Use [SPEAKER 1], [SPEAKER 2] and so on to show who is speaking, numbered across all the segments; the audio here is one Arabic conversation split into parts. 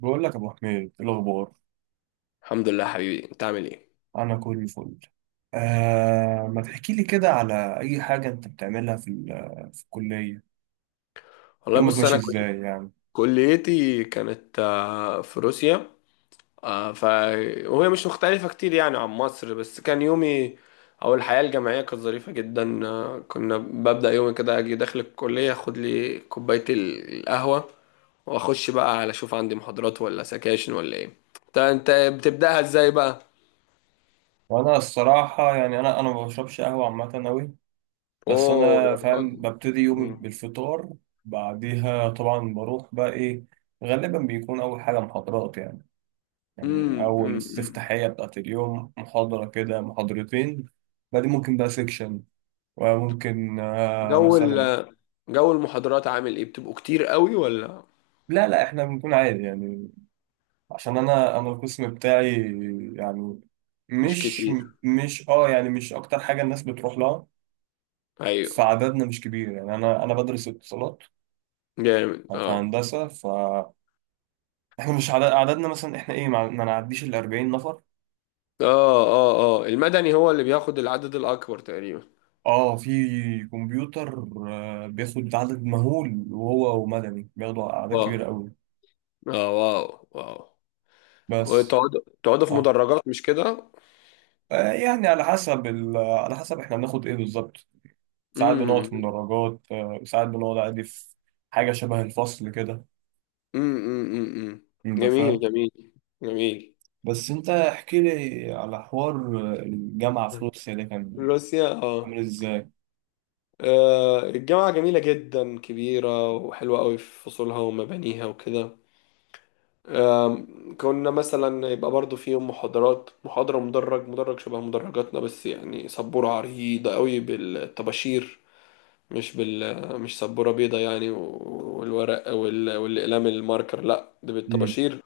[SPEAKER 1] بقول لك يا ابو حميد إيه الاخبار؟
[SPEAKER 2] الحمد لله، حبيبي. انت عامل ايه؟
[SPEAKER 1] انا كل فل. ما تحكي لي كده على اي حاجه انت بتعملها في في الكليه،
[SPEAKER 2] والله،
[SPEAKER 1] يومك
[SPEAKER 2] بص.
[SPEAKER 1] ماشي ازاي يعني.
[SPEAKER 2] كليتي كانت في روسيا. آه، ف وهي مش مختلفة كتير يعني عن مصر، بس كان يومي او الحياة الجامعية كانت ظريفة جدا. كنا ببدأ يومي كده، اجي داخل الكلية اخد لي كوباية القهوة، واخش بقى على اشوف عندي محاضرات ولا سكاشن ولا ايه. انت بتبدأها ازاي بقى؟
[SPEAKER 1] وانا الصراحه يعني انا ما بشربش قهوه عامه قوي، بس
[SPEAKER 2] اوه
[SPEAKER 1] انا
[SPEAKER 2] يا
[SPEAKER 1] فاهم
[SPEAKER 2] راجل.
[SPEAKER 1] ببتدي يومي
[SPEAKER 2] مم.
[SPEAKER 1] بالفطار. بعديها طبعا بروح بقى ايه، غالبا بيكون اول حاجه محاضرات يعني، يعني
[SPEAKER 2] مم.
[SPEAKER 1] اول
[SPEAKER 2] مم.
[SPEAKER 1] استفتاحيه بتاعت اليوم محاضره كده محاضرتين. بعدين ممكن بقى سيكشن، وممكن
[SPEAKER 2] جو
[SPEAKER 1] مثلا.
[SPEAKER 2] ال- جو المحاضرات عامل ايه، بتبقوا كتير قوي ولا
[SPEAKER 1] لا احنا بنكون عادي يعني، عشان انا القسم بتاعي يعني،
[SPEAKER 2] مش
[SPEAKER 1] مش،
[SPEAKER 2] كتير؟
[SPEAKER 1] مش اكتر حاجه الناس بتروح لها.
[SPEAKER 2] ايوه
[SPEAKER 1] فعددنا مش كبير يعني، انا بدرس اتصالات
[SPEAKER 2] جامد.
[SPEAKER 1] في
[SPEAKER 2] اه
[SPEAKER 1] هندسه، فاحنا مش عدد، عددنا مثلا احنا ايه ما نعديش ال 40 نفر.
[SPEAKER 2] اه اه اه. المدني هو اللي بياخد العدد الاكبر تقريبا.
[SPEAKER 1] اه في كمبيوتر بياخد عدد مهول، وهو ومدني بياخدوا اعداد
[SPEAKER 2] واو.
[SPEAKER 1] كبيره قوي.
[SPEAKER 2] اه، واو واو.
[SPEAKER 1] بس
[SPEAKER 2] وتقعدوا في
[SPEAKER 1] اه
[SPEAKER 2] مدرجات، مش كده؟
[SPEAKER 1] يعني على حسب ال... على حسب احنا بناخد ايه بالظبط، ساعات بنقعد
[SPEAKER 2] امم
[SPEAKER 1] في مدرجات، ساعات بنقعد عادي في حاجة شبه الفصل كده،
[SPEAKER 2] أمم.
[SPEAKER 1] انت
[SPEAKER 2] جميل
[SPEAKER 1] فاهم.
[SPEAKER 2] جميل جميل.
[SPEAKER 1] بس انت احكي لي على حوار، الجامعة في روسيا ده كان
[SPEAKER 2] روسيا، اه.
[SPEAKER 1] عامل ازاي؟
[SPEAKER 2] الجامعة جميلة جدا، كبيرة وحلوة قوي في فصولها ومبانيها وكده. كنا مثلا يبقى برضو فيهم محاضرات، محاضرة مدرج شبه مدرجاتنا، بس يعني سبورة عريضة قوي بالطباشير. مش سبورة بيضة يعني، والورق والأقلام الماركر، لا ده
[SPEAKER 1] امم،
[SPEAKER 2] بالطباشير.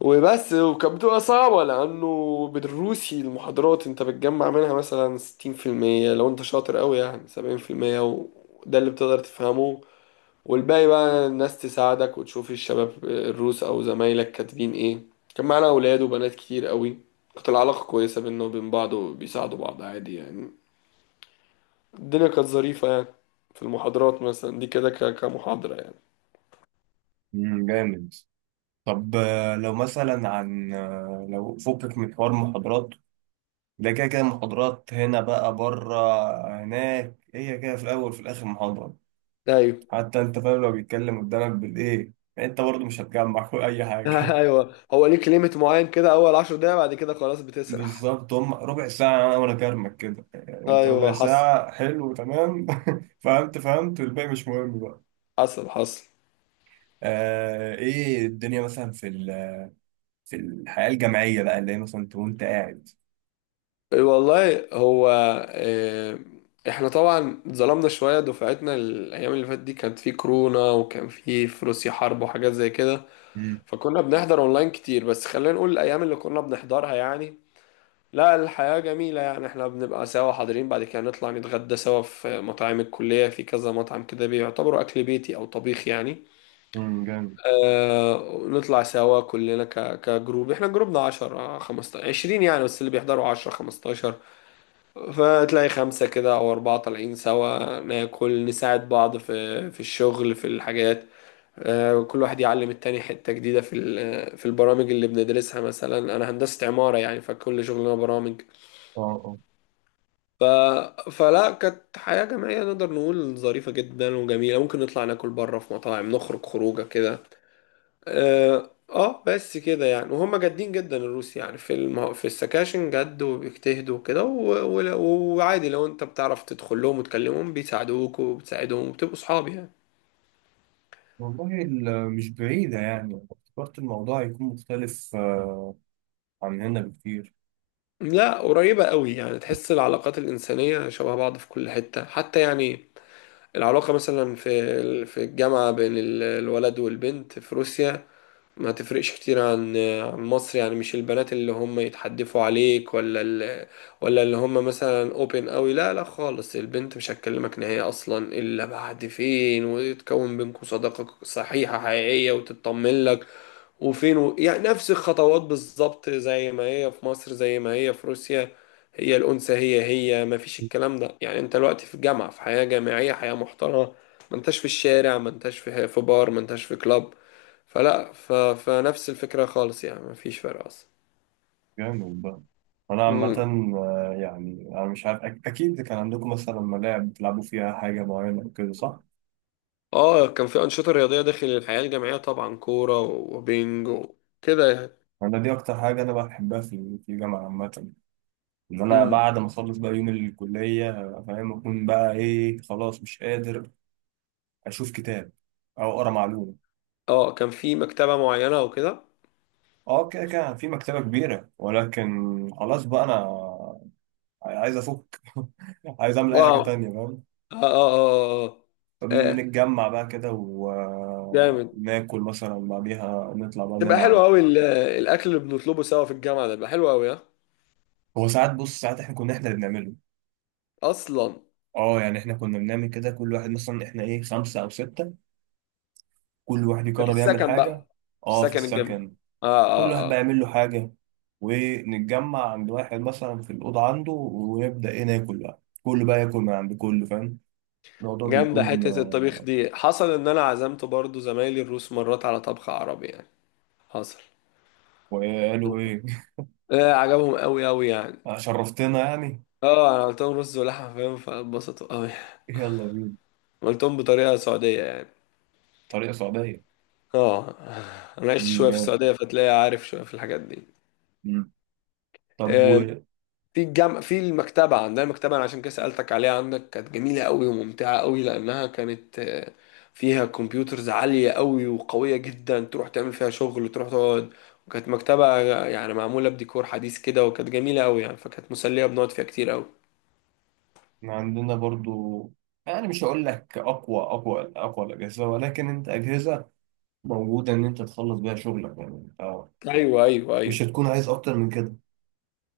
[SPEAKER 2] وبس. وكانت بتبقى صعبة، لأنه بالروسي المحاضرات أنت بتجمع منها مثلا 60%، لو أنت شاطر قوي يعني 70%، وده اللي بتقدر تفهمه. والباقي بقى الناس تساعدك، وتشوف الشباب الروس او زمايلك كاتبين ايه. كان معانا اولاد وبنات كتير قوي. كانت العلاقة كويسة بينا وبين بعض، وبيساعدوا بعض عادي يعني. الدنيا كانت ظريفة يعني. في المحاضرات مثلا دي كده، كمحاضرة يعني.
[SPEAKER 1] أمم، جامد. طب لو مثلا عن لو فكك من حوار محاضرات، ده كده كده محاضرات هنا بقى بره، هناك هي كده في الأول في الآخر محاضرة،
[SPEAKER 2] ايوه.
[SPEAKER 1] حتى انت فاهم لو بيتكلم قدامك بالايه يعني، انت برضه مش هتجمع اي حاجة.
[SPEAKER 2] ايوه، هو ليك ليميت معين كده، اول 10 دقايق بعد كده خلاص بتسرح.
[SPEAKER 1] بالظبط، هم ربع ساعة وأنا كرمك كده يعني، أنت ربع
[SPEAKER 2] ايوه، حصل.
[SPEAKER 1] ساعة حلو تمام. فهمت فهمت، والباقي مش مهم بقى.
[SPEAKER 2] حصل حصل.
[SPEAKER 1] آه إيه الدنيا مثلا في في الحياة الجامعية بقى، اللي هي مثلا أنت وأنت قاعد.
[SPEAKER 2] والله هو. آه، احنا طبعا اتظلمنا شوية. دفعتنا الأيام اللي فاتت دي كانت في كورونا، وكان في روسيا حرب وحاجات زي كده،
[SPEAKER 1] مم.
[SPEAKER 2] فكنا بنحضر أونلاين كتير. بس خلينا نقول الأيام اللي كنا بنحضرها يعني. لا، الحياة جميلة يعني، احنا بنبقى سوا حاضرين، بعد كده نطلع نتغدى سوا في مطاعم الكلية، في كذا مطعم كده بيعتبروا أكل بيتي أو طبيخ يعني.
[SPEAKER 1] جامد.
[SPEAKER 2] نطلع سوا كلنا كجروب. احنا جروبنا 10 15 20 يعني، بس اللي بيحضروا 10 15، فتلاقي خمسة كده أو أربعة طالعين سوا، ناكل نساعد بعض في الشغل في الحاجات. كل واحد يعلم التاني حتة جديدة في البرامج اللي بندرسها. مثلا أنا هندسة عمارة يعني، فكل شغلنا برامج.
[SPEAKER 1] اه اه.
[SPEAKER 2] ف... فلا، كانت حياة جماعية نقدر نقول ظريفة جدا وجميلة. ممكن نطلع ناكل بره في مطاعم، نخرج خروجة كده. اه. بس كده يعني. وهم جادين جدا الروس يعني، في السكاشن جد، وبيجتهدوا وكده. وعادي لو انت بتعرف تدخل لهم وتكلمهم بيساعدوك وبتساعدهم وبتبقوا صحاب يعني.
[SPEAKER 1] والله مش بعيدة يعني، افتكرت الموضوع هيكون مختلف عن هنا بكتير.
[SPEAKER 2] لا، قريبة قوي يعني، تحس العلاقات الإنسانية شبه بعض في كل حتة حتى يعني. العلاقة مثلا في الجامعة بين الولد والبنت في روسيا، ما تفرقش كتير عن مصر يعني. مش البنات اللي هم يتحدفوا عليك، ولا اللي هم مثلا اوبن قوي. لا لا خالص، البنت مش هتكلمك نهائي اصلا الا بعد فين، ويتكون بينكم صداقة صحيحة حقيقية وتطمن لك يعني نفس الخطوات بالظبط، زي ما هي في مصر زي ما هي في روسيا. هي الأنثى هي هي، ما فيش الكلام ده يعني. انت دلوقتي في جامعة، في حياة جامعية، حياة محترمة. ما انتش في الشارع، ما انتش في بار، ما انتش في كلاب. فلا، فنفس الفكرة خالص يعني، مفيش فرق أصلا.
[SPEAKER 1] جامد بقى. أنا عامة
[SPEAKER 2] مم.
[SPEAKER 1] يعني أنا مش عارف أكيد كان عندكم مثلا ملاعب بتلعبوا فيها حاجة معينة أو كده صح؟
[SPEAKER 2] اه، كان في أنشطة رياضية داخل الحياة الجامعية طبعا، كورة وبينج وكده يعني.
[SPEAKER 1] انا دي اكتر حاجه انا بحبها في في الجامعه عامه، ان انا
[SPEAKER 2] مم.
[SPEAKER 1] بعد ما اخلص بقى يوم الكليه أبقى فاهم اكون بقى ايه، خلاص مش قادر اشوف كتاب او اقرا معلومه.
[SPEAKER 2] اه، كان في مكتبة معينة وكده.
[SPEAKER 1] اه كده كده في مكتبه كبيره ولكن خلاص بقى انا عايز افك، عايز اعمل اي حاجه
[SPEAKER 2] اه
[SPEAKER 1] تانية فاهم.
[SPEAKER 2] اه اه اه اه. آه، آه،
[SPEAKER 1] بنتجمع بقى كده
[SPEAKER 2] جامد.
[SPEAKER 1] وناكل مثلا، بعديها نطلع بقى
[SPEAKER 2] تبقى
[SPEAKER 1] نلعب.
[SPEAKER 2] حلو أوي الأكل اللي بنطلبه سوا في الجامعة، ده بيبقى حلو أوي، ها؟
[SPEAKER 1] هو ساعات بص، ساعات احنا كنا احنا اللي بنعمله.
[SPEAKER 2] أصلا
[SPEAKER 1] اه يعني احنا كنا بنعمل كده، كل واحد مثلا احنا ايه خمسة او ستة، كل واحد
[SPEAKER 2] ده في
[SPEAKER 1] يقرر يعمل
[SPEAKER 2] السكن بقى،
[SPEAKER 1] حاجة.
[SPEAKER 2] في
[SPEAKER 1] اه في
[SPEAKER 2] السكن الجامعي.
[SPEAKER 1] السكن،
[SPEAKER 2] اه
[SPEAKER 1] كل واحد
[SPEAKER 2] اه
[SPEAKER 1] بقى
[SPEAKER 2] اه.
[SPEAKER 1] يعمل له حاجة، ونتجمع عند واحد مثلا في الأوضة عنده، ونبدأ ايه ناكل بقى، كله بقى ياكل من عند كله، فاهم. الموضوع
[SPEAKER 2] جامدة
[SPEAKER 1] بيكون
[SPEAKER 2] حتة الطبيخ دي. حصل إن أنا عزمت برضو زمايلي الروس مرات على طبخ عربي يعني. حصل.
[SPEAKER 1] وقالوا ايه.
[SPEAKER 2] لا، عجبهم قوي قوي يعني.
[SPEAKER 1] شرفتنا يعني.
[SPEAKER 2] اه، انا قلت لهم رز ولحمه فاهم، فاتبسطوا قوي.
[SPEAKER 1] يلا بينا.
[SPEAKER 2] قلتهم بطريقه سعوديه يعني.
[SPEAKER 1] طريقة سعودية.
[SPEAKER 2] اه، انا عشت
[SPEAKER 1] مم،
[SPEAKER 2] شويه في
[SPEAKER 1] جامد.
[SPEAKER 2] السعوديه، فتلاقي عارف شويه في الحاجات دي.
[SPEAKER 1] مم. طب.
[SPEAKER 2] آه، في الجامعة في المكتبة عندنا، المكتبة أنا عشان كده سألتك عليها عندك. كانت جميلة قوي وممتعة قوي، لأنها كانت فيها كمبيوترز عالية قوي وقوية جدا، تروح تعمل فيها شغل تروح تقعد. وكانت مكتبة يعني معمولة بديكور حديث كده، وكانت جميلة قوي يعني، فكانت مسلية بنقعد فيها كتير قوي.
[SPEAKER 1] وعندنا برضو يعني مش هقول لك اقوى الاجهزه، ولكن انت اجهزه موجوده ان انت تخلص بيها شغلك يعني، انت
[SPEAKER 2] أيوه أيوه
[SPEAKER 1] مش
[SPEAKER 2] أيوه.
[SPEAKER 1] هتكون عايز اكتر من كده.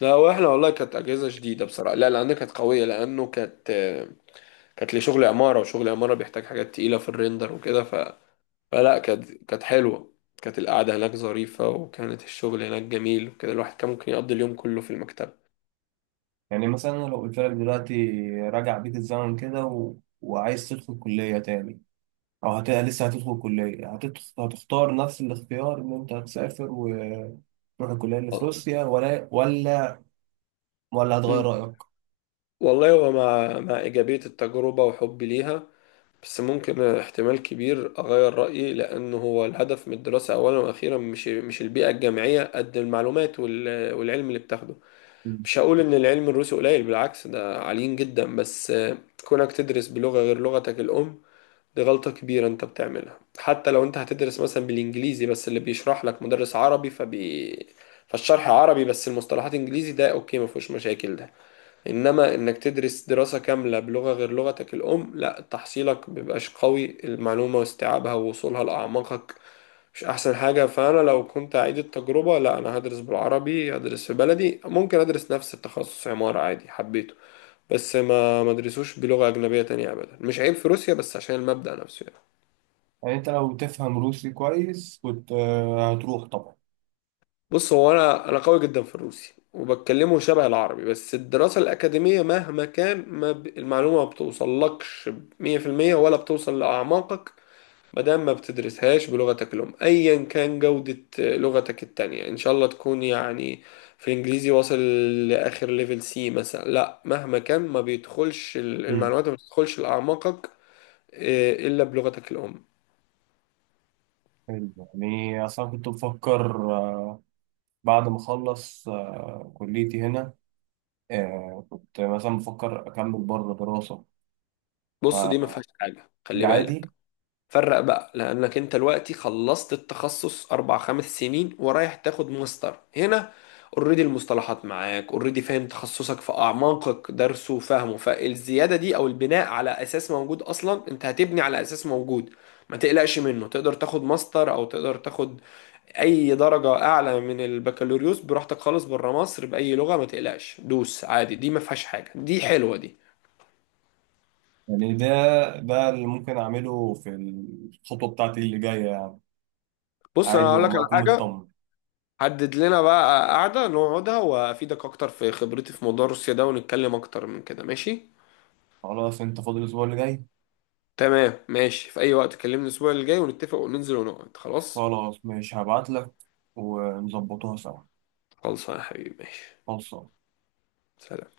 [SPEAKER 2] لا، واحنا والله كانت اجهزه شديده بصراحه. لا، لان كانت قويه، لانه كانت كانت لشغل عماره، وشغل عماره بيحتاج حاجات تقيله في الريندر وكده. فلا، كانت حلوه. كانت القعده هناك ظريفه، وكانت الشغل هناك جميل وكده. الواحد كان ممكن يقضي اليوم كله في المكتبه.
[SPEAKER 1] يعني مثلا أنا لو قلت لك دلوقتي راجع بيك الزمن كده وعايز تدخل كلية تاني، أو لسه هتدخل كلية، هتدخل... هتختار نفس الاختيار إن أنت هتسافر وتروح الكلية اللي في
[SPEAKER 2] آه.
[SPEAKER 1] روسيا، ولا ولا هتغير
[SPEAKER 2] أمم.
[SPEAKER 1] رأيك؟
[SPEAKER 2] والله، هو مع ايجابيه التجربه وحبي ليها، بس ممكن احتمال كبير اغير رايي. لانه هو الهدف من الدراسه اولا واخيرا مش البيئه الجامعيه، قد المعلومات والعلم اللي بتاخده.
[SPEAKER 1] مم.
[SPEAKER 2] مش هقول ان العلم الروسي قليل، بالعكس ده عاليين جدا، بس كونك تدرس بلغة غير لغتك الام دي غلطة كبيرة انت بتعملها. حتى لو انت هتدرس مثلا بالانجليزي، بس اللي بيشرح لك مدرس عربي، فبي فالشرح عربي بس المصطلحات انجليزي، ده اوكي ما فيهوش مشاكل ده. انما انك تدرس دراسة كاملة بلغة غير لغتك الام، لا تحصيلك بيبقاش قوي، المعلومة واستيعابها ووصولها لأعماقك مش احسن حاجة. فانا لو كنت اعيد التجربة، لا، انا هدرس بالعربي، هدرس في بلدي. ممكن ادرس نفس التخصص عمارة عادي، حبيته، بس ما ادرسوش بلغة اجنبية تانية ابدا. مش عيب في روسيا، بس عشان المبدأ نفسه يعني.
[SPEAKER 1] يعني أنت لو تفهم روسي كويس كنت هتروح طبعا.
[SPEAKER 2] بص، هو انا قوي جدا في الروسي، وبتكلمه شبه العربي، بس الدراسة الأكاديمية مهما كان، ما ب... المعلومة ما بتوصلكش 100% ولا بتوصل لأعماقك، ما دام ما بتدرسهاش بلغتك الأم. أيا كان جودة لغتك التانية، إن شاء الله تكون يعني في الإنجليزي واصل لآخر ليفل سي مثلا، لا، مهما كان ما بيدخلش
[SPEAKER 1] مم.
[SPEAKER 2] المعلومات ما بتدخلش لأعماقك، إلا بلغتك الأم.
[SPEAKER 1] حلو. يعني أصلا كنت بفكر بعد ما أخلص كليتي هنا، كنت مثلا بفكر أكمل بره دراسة.
[SPEAKER 2] بص دي ما فيهاش
[SPEAKER 1] فدي
[SPEAKER 2] حاجة، خلي بالك.
[SPEAKER 1] عادي
[SPEAKER 2] فرق بقى، لانك انت دلوقتي خلصت التخصص 4 5 سنين، ورايح تاخد ماستر هنا. اوريدي المصطلحات معاك، اوريدي فاهم تخصصك في اعماقك، درسه وفهمه. فالزياده دي او البناء على اساس موجود، اصلا انت هتبني على اساس موجود، ما تقلقش منه. تقدر تاخد ماستر، او تقدر تاخد اي درجه اعلى من البكالوريوس براحتك خالص بره مصر باي لغه، ما تقلقش، دوس عادي، دي ما فيهاش حاجه، دي حلوه دي.
[SPEAKER 1] يعني. ده اللي ممكن اعمله في الخطوه بتاعتي اللي جايه يعني،
[SPEAKER 2] بص انا
[SPEAKER 1] عادي
[SPEAKER 2] هقول لك
[SPEAKER 1] لما
[SPEAKER 2] على
[SPEAKER 1] اكون
[SPEAKER 2] حاجه.
[SPEAKER 1] مطمن.
[SPEAKER 2] حدد لنا بقى قعدة نقعدها، وأفيدك أكتر في خبرتي في موضوع روسيا ده، ونتكلم أكتر من كده، ماشي؟
[SPEAKER 1] خلاص انت فاضل الاسبوع اللي جاي،
[SPEAKER 2] تمام ماشي، في أي وقت كلمني الأسبوع اللي جاي ونتفق وننزل ونقعد، خلاص؟
[SPEAKER 1] خلاص ماشي هبعت لك ونظبطوها سوا.
[SPEAKER 2] خلص يا حبيبي ماشي.
[SPEAKER 1] خلصان.
[SPEAKER 2] سلام.